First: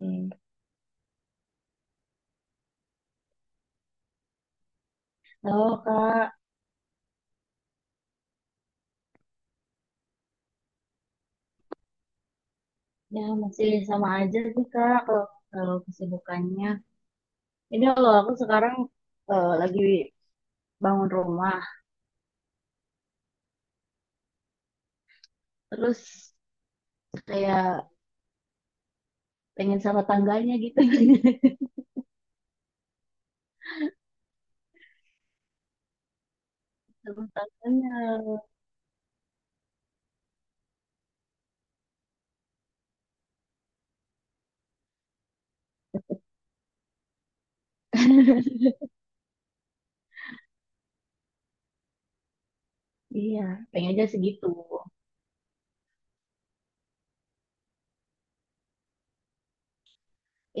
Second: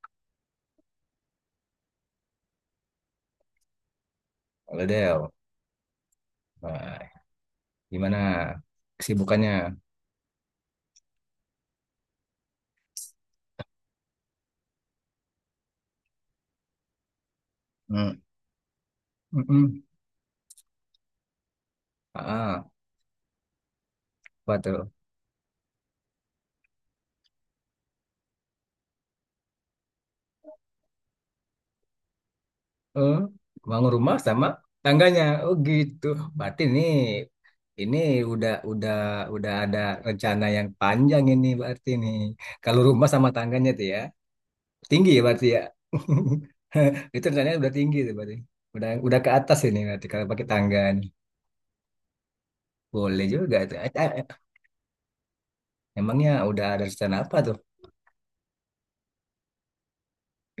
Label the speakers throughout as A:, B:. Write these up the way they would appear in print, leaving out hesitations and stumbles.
A: Hmm.
B: Halo Del.
A: Halo Kak,
B: Nah, gimana kesibukannya?
A: ya masih sama aja sih Kak kalau, kalau kesibukannya. Ini kalau
B: Hmm.
A: aku sekarang lagi
B: Mm-mm.
A: bangun rumah,
B: Ah, apa tuh?
A: terus kayak pengen sama tangganya gitu.
B: Eh, bangun rumah sama tangganya. Oh gitu. Berarti ini
A: Sama
B: ini
A: tangganya.
B: udah udah ada rencana yang panjang ini berarti nih. Kalau rumah sama tangganya tuh ya tinggi ya berarti ya. Itu rencananya udah tinggi tuh berarti. Udah ke atas ini berarti kalau pakai tangga nih. Boleh
A: Iya,
B: juga tuh. Eh,
A: pengen aja
B: eh, eh.
A: segitu.
B: Emangnya udah ada rencana apa tuh?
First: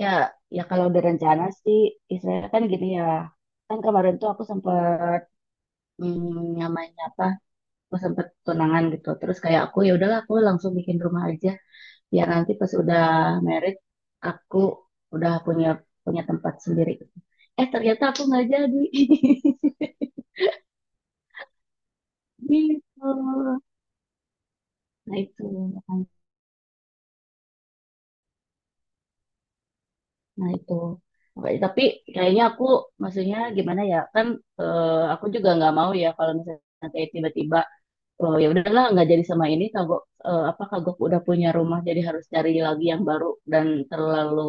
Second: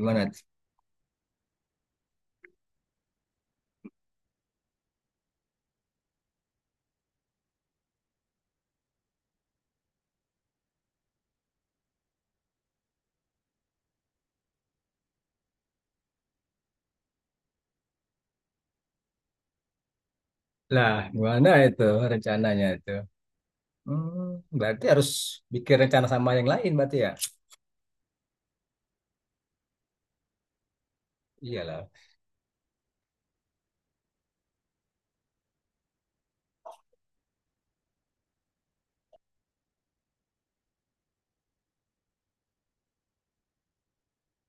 A: Ya, ya kalau udah rencana sih, istilahnya kan gini ya. Kan kemarin tuh aku sempet namanya apa? Aku sempet tunangan gitu. Terus kayak aku ya udahlah aku langsung bikin rumah aja ya nanti pas udah married aku udah punya punya tempat sendiri gitu. Eh ternyata aku nggak jadi,
B: Lah, gimana itu rencananya itu?
A: gitu.
B: Hmm, berarti harus
A: nah itu
B: bikin rencana sama yang lain berarti ya?
A: nah itu Makanya, tapi
B: Iyalah.
A: kayaknya aku maksudnya gimana ya kan, aku juga nggak mau ya kalau misalnya kayak tiba-tiba oh ya udahlah nggak jadi sama ini kagok, apa kagok udah punya rumah jadi harus cari lagi yang baru dan terlalu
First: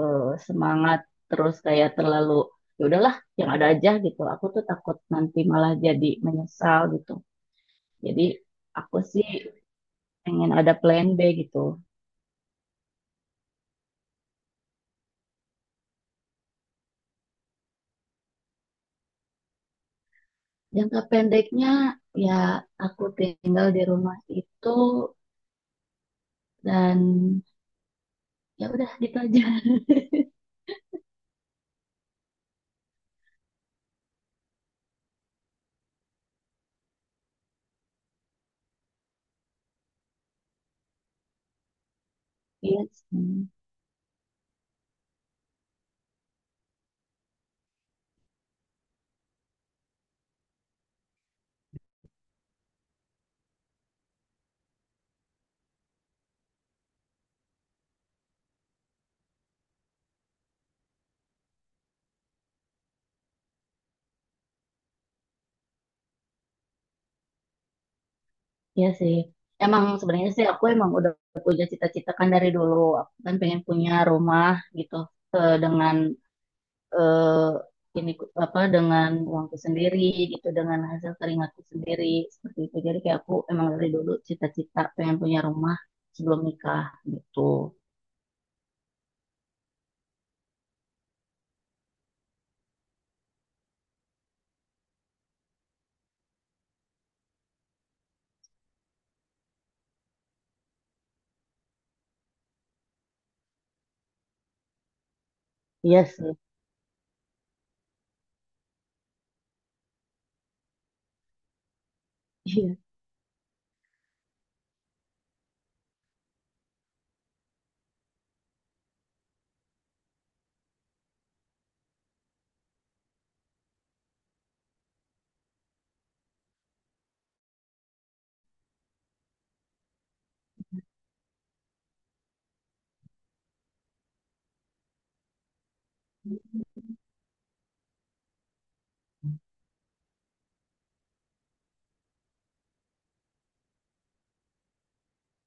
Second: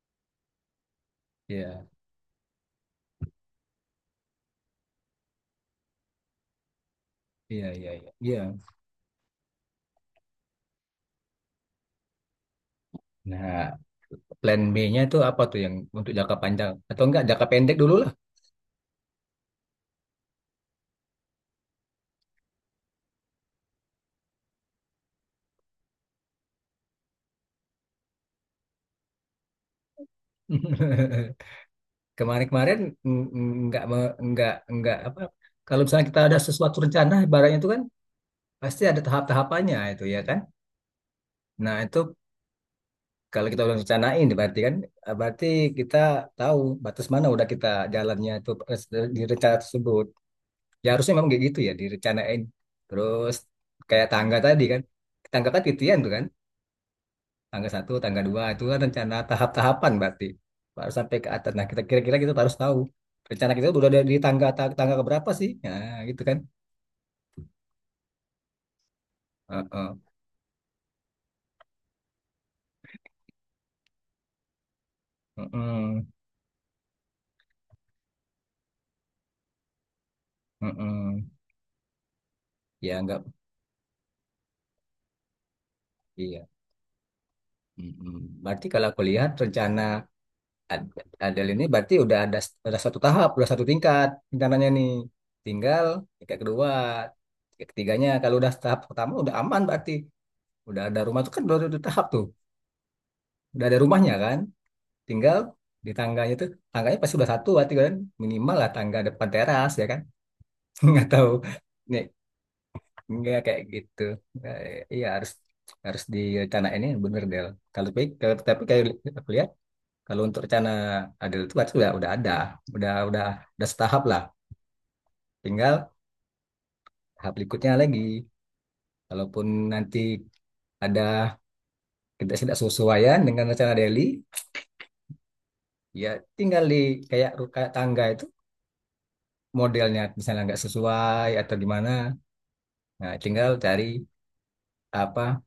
A: eh, semangat terus
B: Iya,
A: kayak terlalu ya udahlah yang ada aja gitu aku tuh takut nanti malah jadi menyesal gitu.
B: iya, iya, iya.
A: Jadi
B: Iya.
A: aku sih pengen ada plan B gitu.
B: Nah, plan B-nya itu apa tuh yang untuk jangka panjang atau enggak jangka pendek dulu lah.
A: Jangka pendeknya ya aku tinggal di rumah itu dan ya udah gitu aja.
B: Kemarin-kemarin enggak apa kalau misalnya kita ada sesuatu rencana ibaratnya itu kan pasti ada tahap-tahapannya itu ya kan? Nah, itu
A: Iya sih.
B: kalau kita udah rencanain berarti kan berarti kita tahu batas mana udah kita jalannya itu di rencana tersebut. Ya harusnya memang kayak gitu ya direncanain. Terus kayak tangga tadi kan. Tangga kan titian tuh kan. Tangga satu, tangga dua itu kan rencana tahap-tahapan berarti. Baru sampai ke atas. Nah, kita kira-kira kita harus tahu rencana kita udah ada di tangga tangga keberapa sih? Nah, gitu kan.
A: Iya sih. Emang
B: Heeh.
A: sebenarnya sih aku emang udah punya cita-cita kan dari dulu. Aku kan pengen punya rumah gitu dengan
B: Heeh.
A: eh, ini ku- apa dengan uangku sendiri gitu, dengan hasil
B: Heeh.
A: keringatku sendiri seperti itu.
B: Ya
A: Jadi kayak
B: enggak
A: aku emang dari dulu cita-cita pengen punya rumah sebelum
B: iya.
A: nikah gitu.
B: Mm-mm. Berarti kalau aku lihat rencana Ad- Adele ini berarti udah ada satu tahap, udah satu tingkat rencananya nih. Tinggal tingkat kedua, tingkat ketiganya. Kalau udah tahap pertama udah aman berarti. Udah ada rumah tuh kan udah ada tahap tuh. Udah ada rumahnya kan. Tinggal di
A: Iya
B: tangganya
A: sih.
B: tuh, tangganya pasti udah satu berarti kan. Minimal lah tangga depan teras ya kan. Nggak tahu. Nih, nggak kayak gitu. Nah, iya harus harus direncanain ini bener Del. Kalau tapi tapi kayak aku lihat, kalau untuk rencana adil itu berarti udah ada, udah udah setahap lah. Tinggal tahap berikutnya lagi. Kalaupun nanti ada ketidaksesuaian dengan rencana Delhi, ya tinggal di kayak tangga itu modelnya misalnya nggak sesuai atau gimana. Nah, tinggal cari apa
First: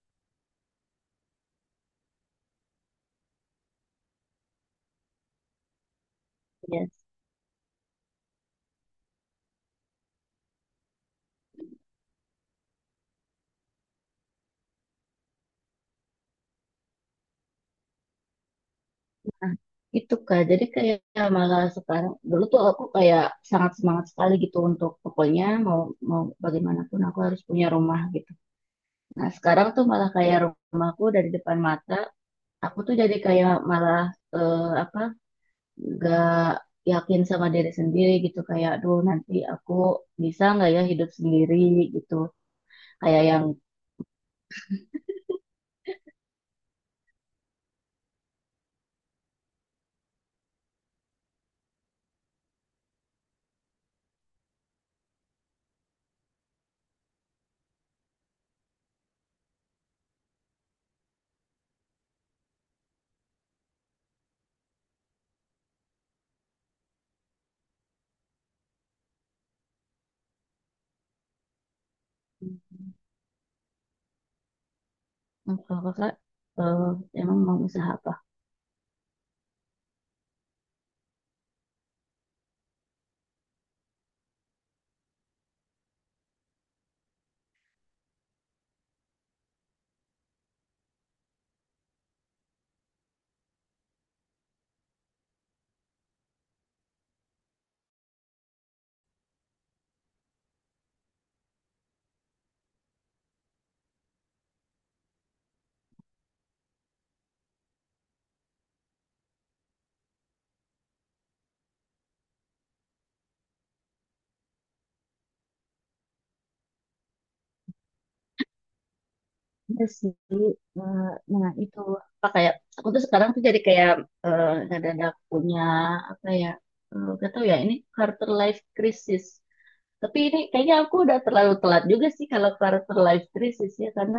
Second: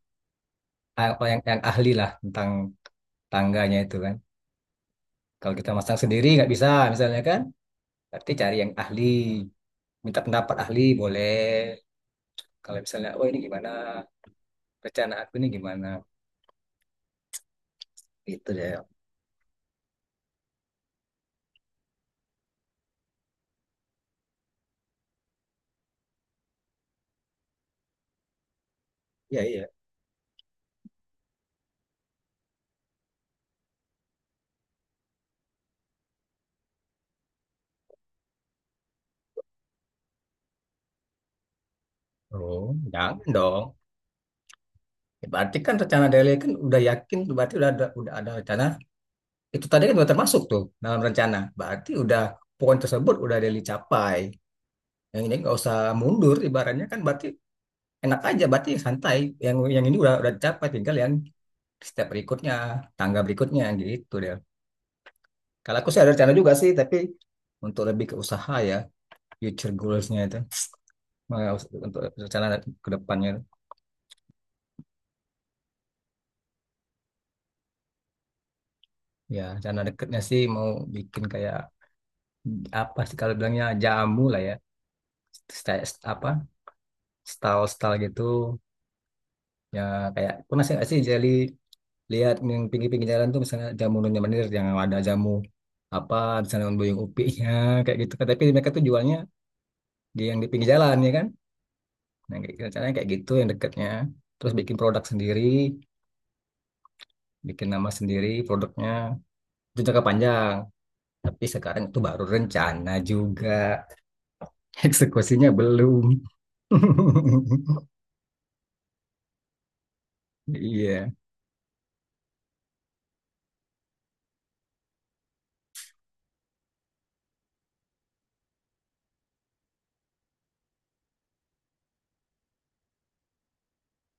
B: apa yang ahli lah tentang tangganya itu kan. Kalau kita masang sendiri nggak bisa
A: Iya, iya.
B: misalnya kan, berarti cari yang ahli, minta pendapat ahli boleh. Kalau misalnya, oh ini gimana? Rencana aku ini gimana gitu deh ya
A: Nah, itu Kak. Jadi kayak malah sekarang dulu tuh aku kayak sangat semangat sekali gitu untuk pokoknya mau mau bagaimanapun aku harus punya rumah gitu. Nah,
B: iya.
A: sekarang tuh malah kayak rumahku dari depan mata, aku tuh jadi kayak malah apa, gak yakin sama diri sendiri gitu, kayak aduh nanti aku bisa nggak ya hidup sendiri gitu,
B: Oh,
A: kayak
B: jangan
A: yang
B: dong. Ya, berarti kan rencana Dele kan udah yakin, berarti udah ada rencana. Itu tadi kan udah termasuk tuh dalam rencana. Berarti udah poin tersebut udah Dele capai. Yang ini nggak usah mundur, ibaratnya kan berarti enak aja, berarti santai. Yang ini udah capai, tinggal yang step berikutnya, tangga berikutnya gitu deh. Kalau aku sih ada rencana juga sih, tapi untuk lebih ke usaha ya, future goals-nya itu, Mau- untuk rencana ke depannya.
A: "Hmm, kalau kakak eh, emang mau usaha apa?"
B: Ya, sana deketnya sih mau bikin kayak apa sih kalau bilangnya jamu lah ya. Apa? Style-style gitu. Ya kayak pernah sih nggak sih jadi lihat yang pinggir-pinggir jalan tuh misalnya jamu Nyonya Menir yang ada jamu apa di sana buyung upinya kayak gitu kan. Tapi mereka tuh jualnya di yang di pinggir jalan ya kan. Nah, kayak gitu, caranya kayak gitu yang dekatnya. Terus bikin produk sendiri, bikin nama sendiri produknya. Itu jangka panjang. Tapi sekarang itu baru rencana juga. Eksekusinya belum.
A: Iya sih. Eh,
B: Iya.
A: nah itu, apa, kayak aku tuh sekarang tuh jadi kayak ngedadak punya apa ya, gak tau ya ini quarter life crisis. Tapi ini kayaknya aku udah terlalu telat juga sih kalau karakter life crisis ya, karena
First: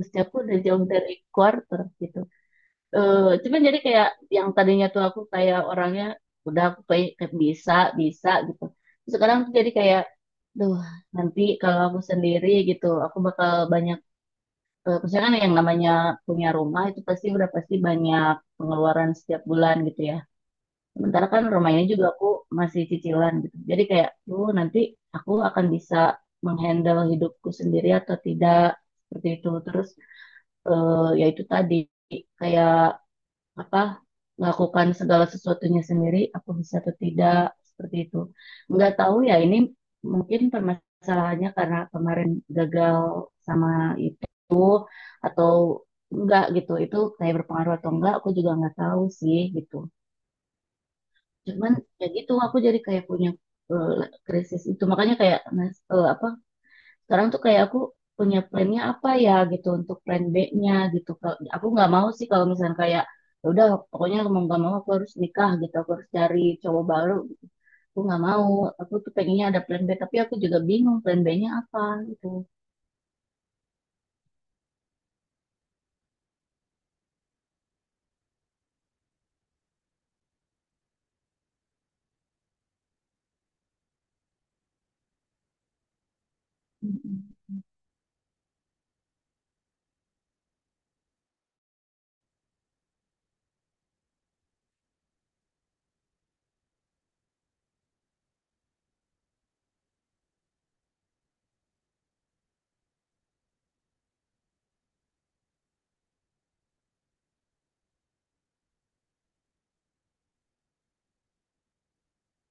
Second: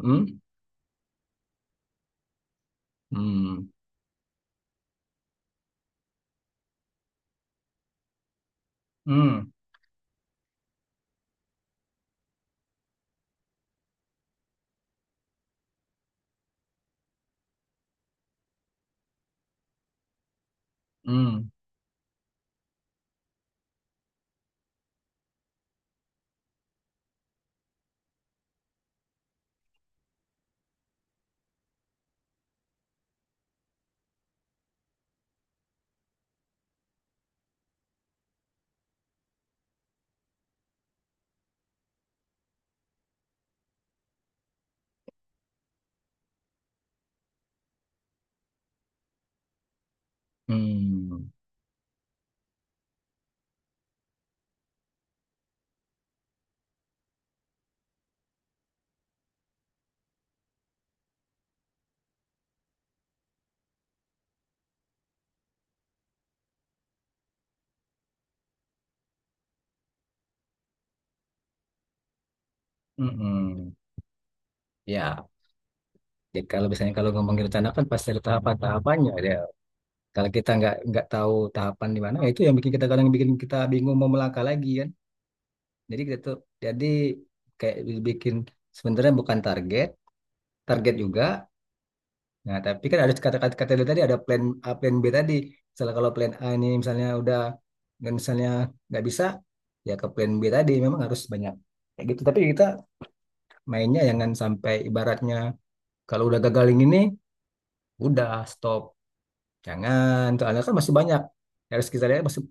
A: usia aku udah jauh dari quarter gitu. Eh, cuman
B: Mm.
A: jadi kayak yang tadinya tuh aku kayak orangnya udah, aku kayak kayak bisa bisa gitu. Terus sekarang
B: Mm.
A: tuh jadi kayak, duh nanti kalau aku sendiri gitu, aku bakal banyak. Maksudnya kan yang namanya punya rumah itu pasti udah pasti banyak pengeluaran setiap bulan gitu ya. Sementara kan
B: Mm.
A: rumah ini juga aku masih cicilan gitu. Jadi kayak, tuh nanti aku akan bisa menghandle hidupku sendiri atau tidak, seperti itu. Terus ya itu tadi kayak apa, melakukan segala sesuatunya sendiri, aku bisa atau tidak, seperti itu. Nggak tahu ya ini mungkin permasalahannya karena kemarin gagal sama itu atau enggak gitu. Itu kayak berpengaruh atau enggak, aku juga nggak tahu sih gitu.
B: Mm.
A: Cuman ya gitu aku jadi kayak punya eh, krisis itu, makanya kayak nas- apa, sekarang tuh kayak aku punya plannya apa ya gitu untuk plan B-nya gitu. Kalau, aku nggak mau sih kalau misalnya kayak "Ya udah pokoknya mau nggak mau aku harus nikah gitu, aku harus cari cowok baru." Aku nggak mau. Aku tuh pengennya ada plan B, tapi aku juga bingung plan B-nya apa gitu.
B: Mm-mm. Ya, jadi kalau biasanya kalau ngomongin rencana kan pasti ada tahapan-tahapannya ya. Kalau kita nggak tahu tahapan di mana, ya itu yang bikin kita kadang bikin kita bingung mau melangkah lagi kan. Jadi kita tuh jadi
A: Mm-mm.
B: kayak bikin sebenarnya bukan target, target juga. Nah, tapi kan ada kata kata, kata dia tadi ada plan A, plan B tadi. Misalnya kalau plan A ini misalnya udah dan misalnya nggak bisa, ya ke plan B tadi memang harus banyak kayak gitu. Tapi kita mainnya jangan sampai ibaratnya kalau udah gagal yang ini, udah stop. Jangan, soalnya kan masih banyak. Ya, harus kita lihat masih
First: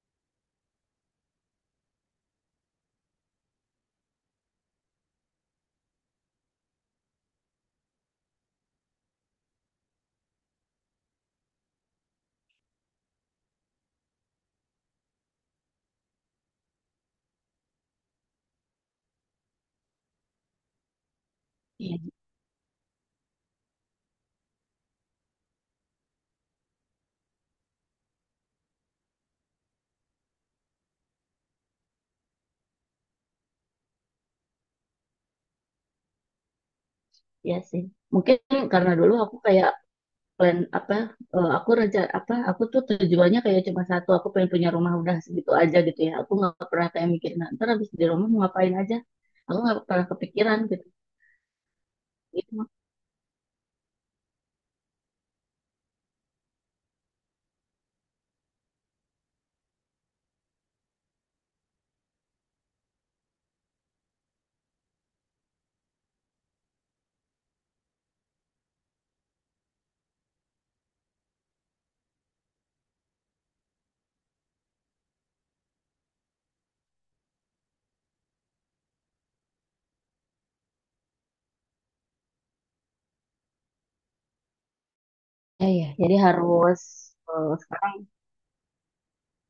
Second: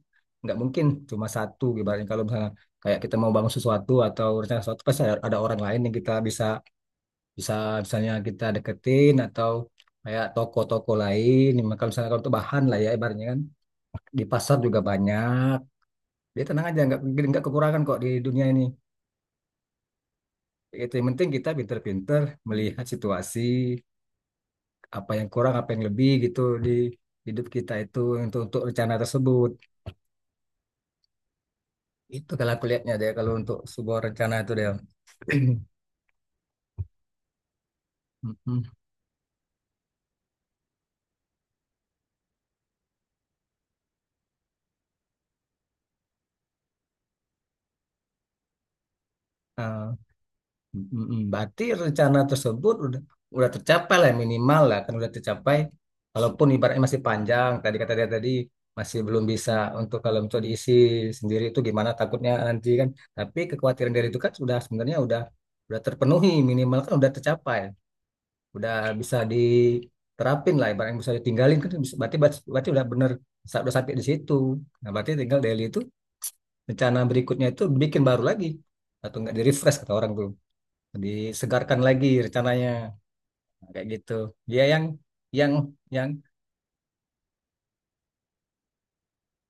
B: nggak mungkin cuma satu ibaratnya kalau misalnya kayak kita mau bangun sesuatu atau rencana sesuatu pasti ada orang lain yang kita bisa bisa misalnya kita deketin atau kayak toko-toko lain maka misalnya kalau untuk bahan lah ya ibaratnya kan di pasar juga banyak dia tenang aja nggak kekurangan kok di dunia ini itu yang penting kita
A: Iya
B: pinter-pinter melihat situasi apa yang kurang apa yang lebih gitu di hidup kita itu untuk rencana tersebut itu kalau aku lihatnya deh kalau untuk sebuah rencana itu deh.
A: ya sih mungkin
B: Mm-mm.
A: karena dulu aku kayak plan apa, aku rencana apa, aku tuh tujuannya kayak cuma satu, aku pengen punya rumah udah segitu aja gitu ya, aku nggak pernah kayak mikir nah, ntar habis di rumah mau ngapain aja, aku nggak pernah kepikiran gitu.
B: Mm-mm. Berarti rencana
A: Gitu
B: tersebut udah tercapai lah ya, minimal lah kan udah tercapai. Walaupun ibaratnya masih panjang, tadi kata dia tadi masih belum bisa untuk kalau misalnya diisi sendiri itu gimana takutnya nanti kan. Tapi kekhawatiran dari itu kan sudah sebenarnya udah terpenuhi minimal kan udah tercapai, udah bisa diterapin lah ibaratnya bisa ditinggalin kan berarti berarti udah bener udah sampai di situ. Nah berarti tinggal daily itu rencana berikutnya itu bikin baru lagi atau enggak di refresh kata orang dulu disegarkan lagi rencananya. Nah, kayak gitu dia yang
A: ya. Ya
B: yang
A: jadi harus sekarang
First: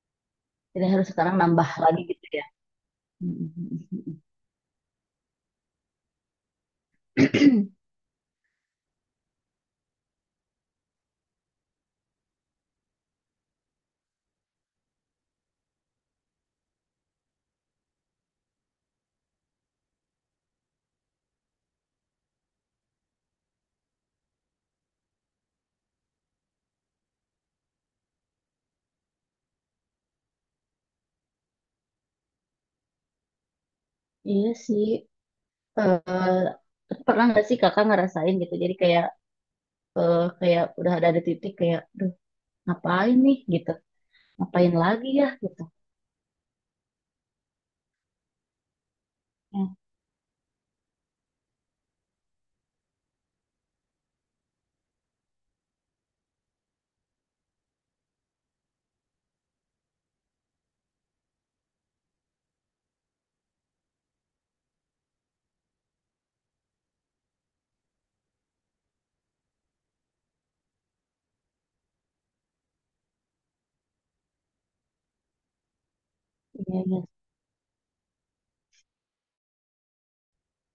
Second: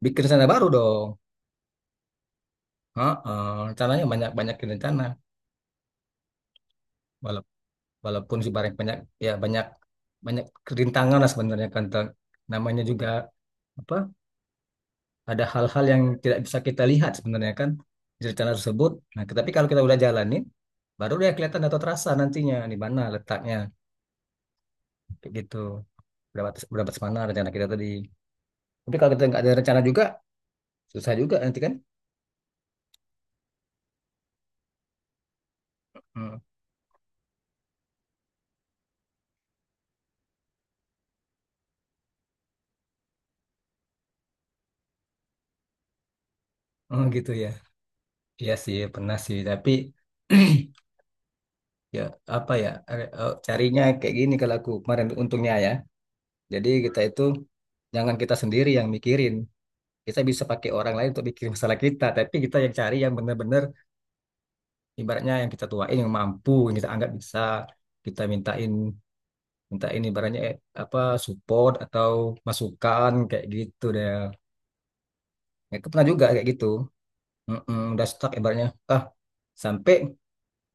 B: bikin rencana baru
A: jadi harus
B: dong.
A: sekarang nambah lagi gitu ya.
B: Heeh, rencananya banyak banyak rencana. Wala- walaupun sih banyak banyak ya banyak banyak kerintangan lah sebenarnya kan. Namanya juga apa ada hal-hal yang tidak bisa kita lihat sebenarnya kan di rencana tersebut nah tapi kalau kita udah jalanin baru dia kelihatan atau terasa nantinya di mana letaknya kayak gitu berapa berapa mana rencana kita tadi tapi kalau kita nggak ada rencana juga susah juga nanti kan.
A: Iya sih.
B: Hmm.
A: Eh pernah nggak sih kakak ngerasain gitu jadi kayak kayak udah ada di titik kayak duh, ngapain nih gitu, ngapain lagi ya gitu.
B: Oh gitu ya. Iya sih pernah sih tapi
A: Ya,
B: ya apa ya carinya kayak gini kalau aku kemarin untungnya ya. Jadi kita itu jangan kita sendiri yang mikirin. Kita bisa pakai orang lain untuk mikirin masalah kita, tapi kita yang cari yang benar-benar ibaratnya yang kita tuain yang mampu, yang kita anggap bisa kita mintain mintain ibaratnya apa support atau masukan kayak gitu deh. Ya, aku pernah juga kayak gitu.
A: iya iya.
B: Mm-mm, udah stuck ibaratnya. Ah, sampai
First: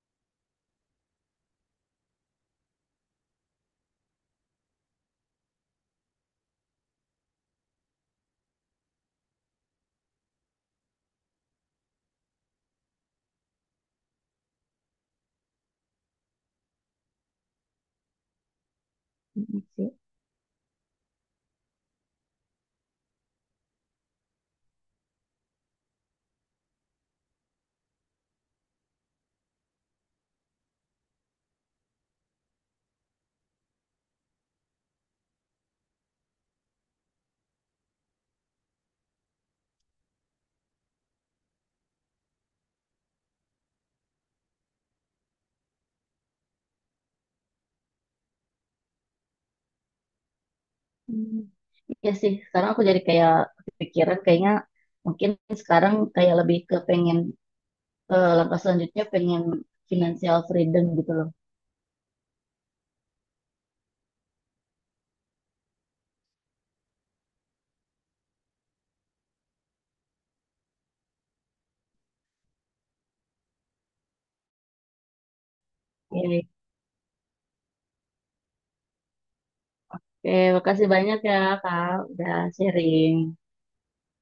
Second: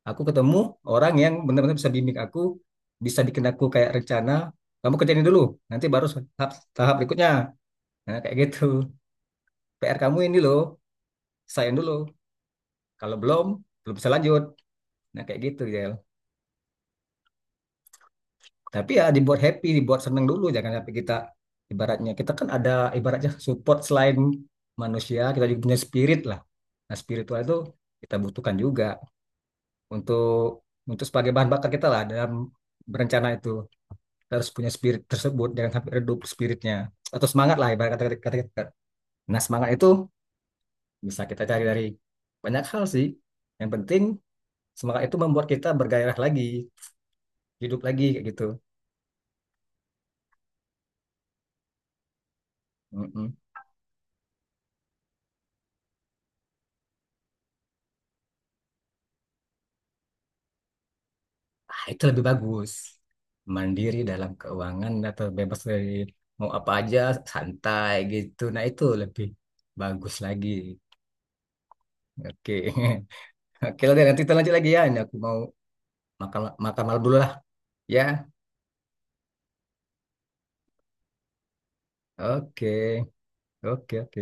B: aku ketemu orang yang benar-benar bisa bimbing aku bisa bikin aku kayak rencana kamu kerjain ini dulu nanti baru tahap tahap berikutnya nah kayak gitu PR kamu ini loh selesaiin dulu kalau belum belum bisa lanjut nah kayak gitu ya tapi ya dibuat
A: Mm,
B: happy
A: sih.
B: dibuat seneng dulu jangan sampai kita ibaratnya kita kan ada ibaratnya support selain manusia kita juga punya spirit lah nah spiritual itu kita butuhkan juga untuk untuk sebagai bahan bakar kita lah dalam berencana itu harus punya spirit tersebut jangan sampai redup spiritnya atau semangat lah ibarat kata kata kita nah semangat itu bisa kita cari dari banyak hal sih yang penting semangat itu membuat kita bergairah lagi hidup lagi kayak gitu.
A: Mm. Ya sih, sekarang aku jadi kayak
B: Mm-mm.
A: kepikiran kayaknya mungkin sekarang kayak lebih ke pengen langkah selanjutnya pengen financial freedom gitu loh.
B: Ah, itu lebih bagus mandiri dalam keuangan atau bebas dari mau apa aja santai gitu nah itu lebih bagus lagi. Oke. Oke lah nanti kita lanjut lagi ya ini aku mau makan
A: Oke,
B: makan malam dulu lah ya.
A: oke, makasih banyak ya Kak, udah
B: Oke
A: sharing.
B: oke oke.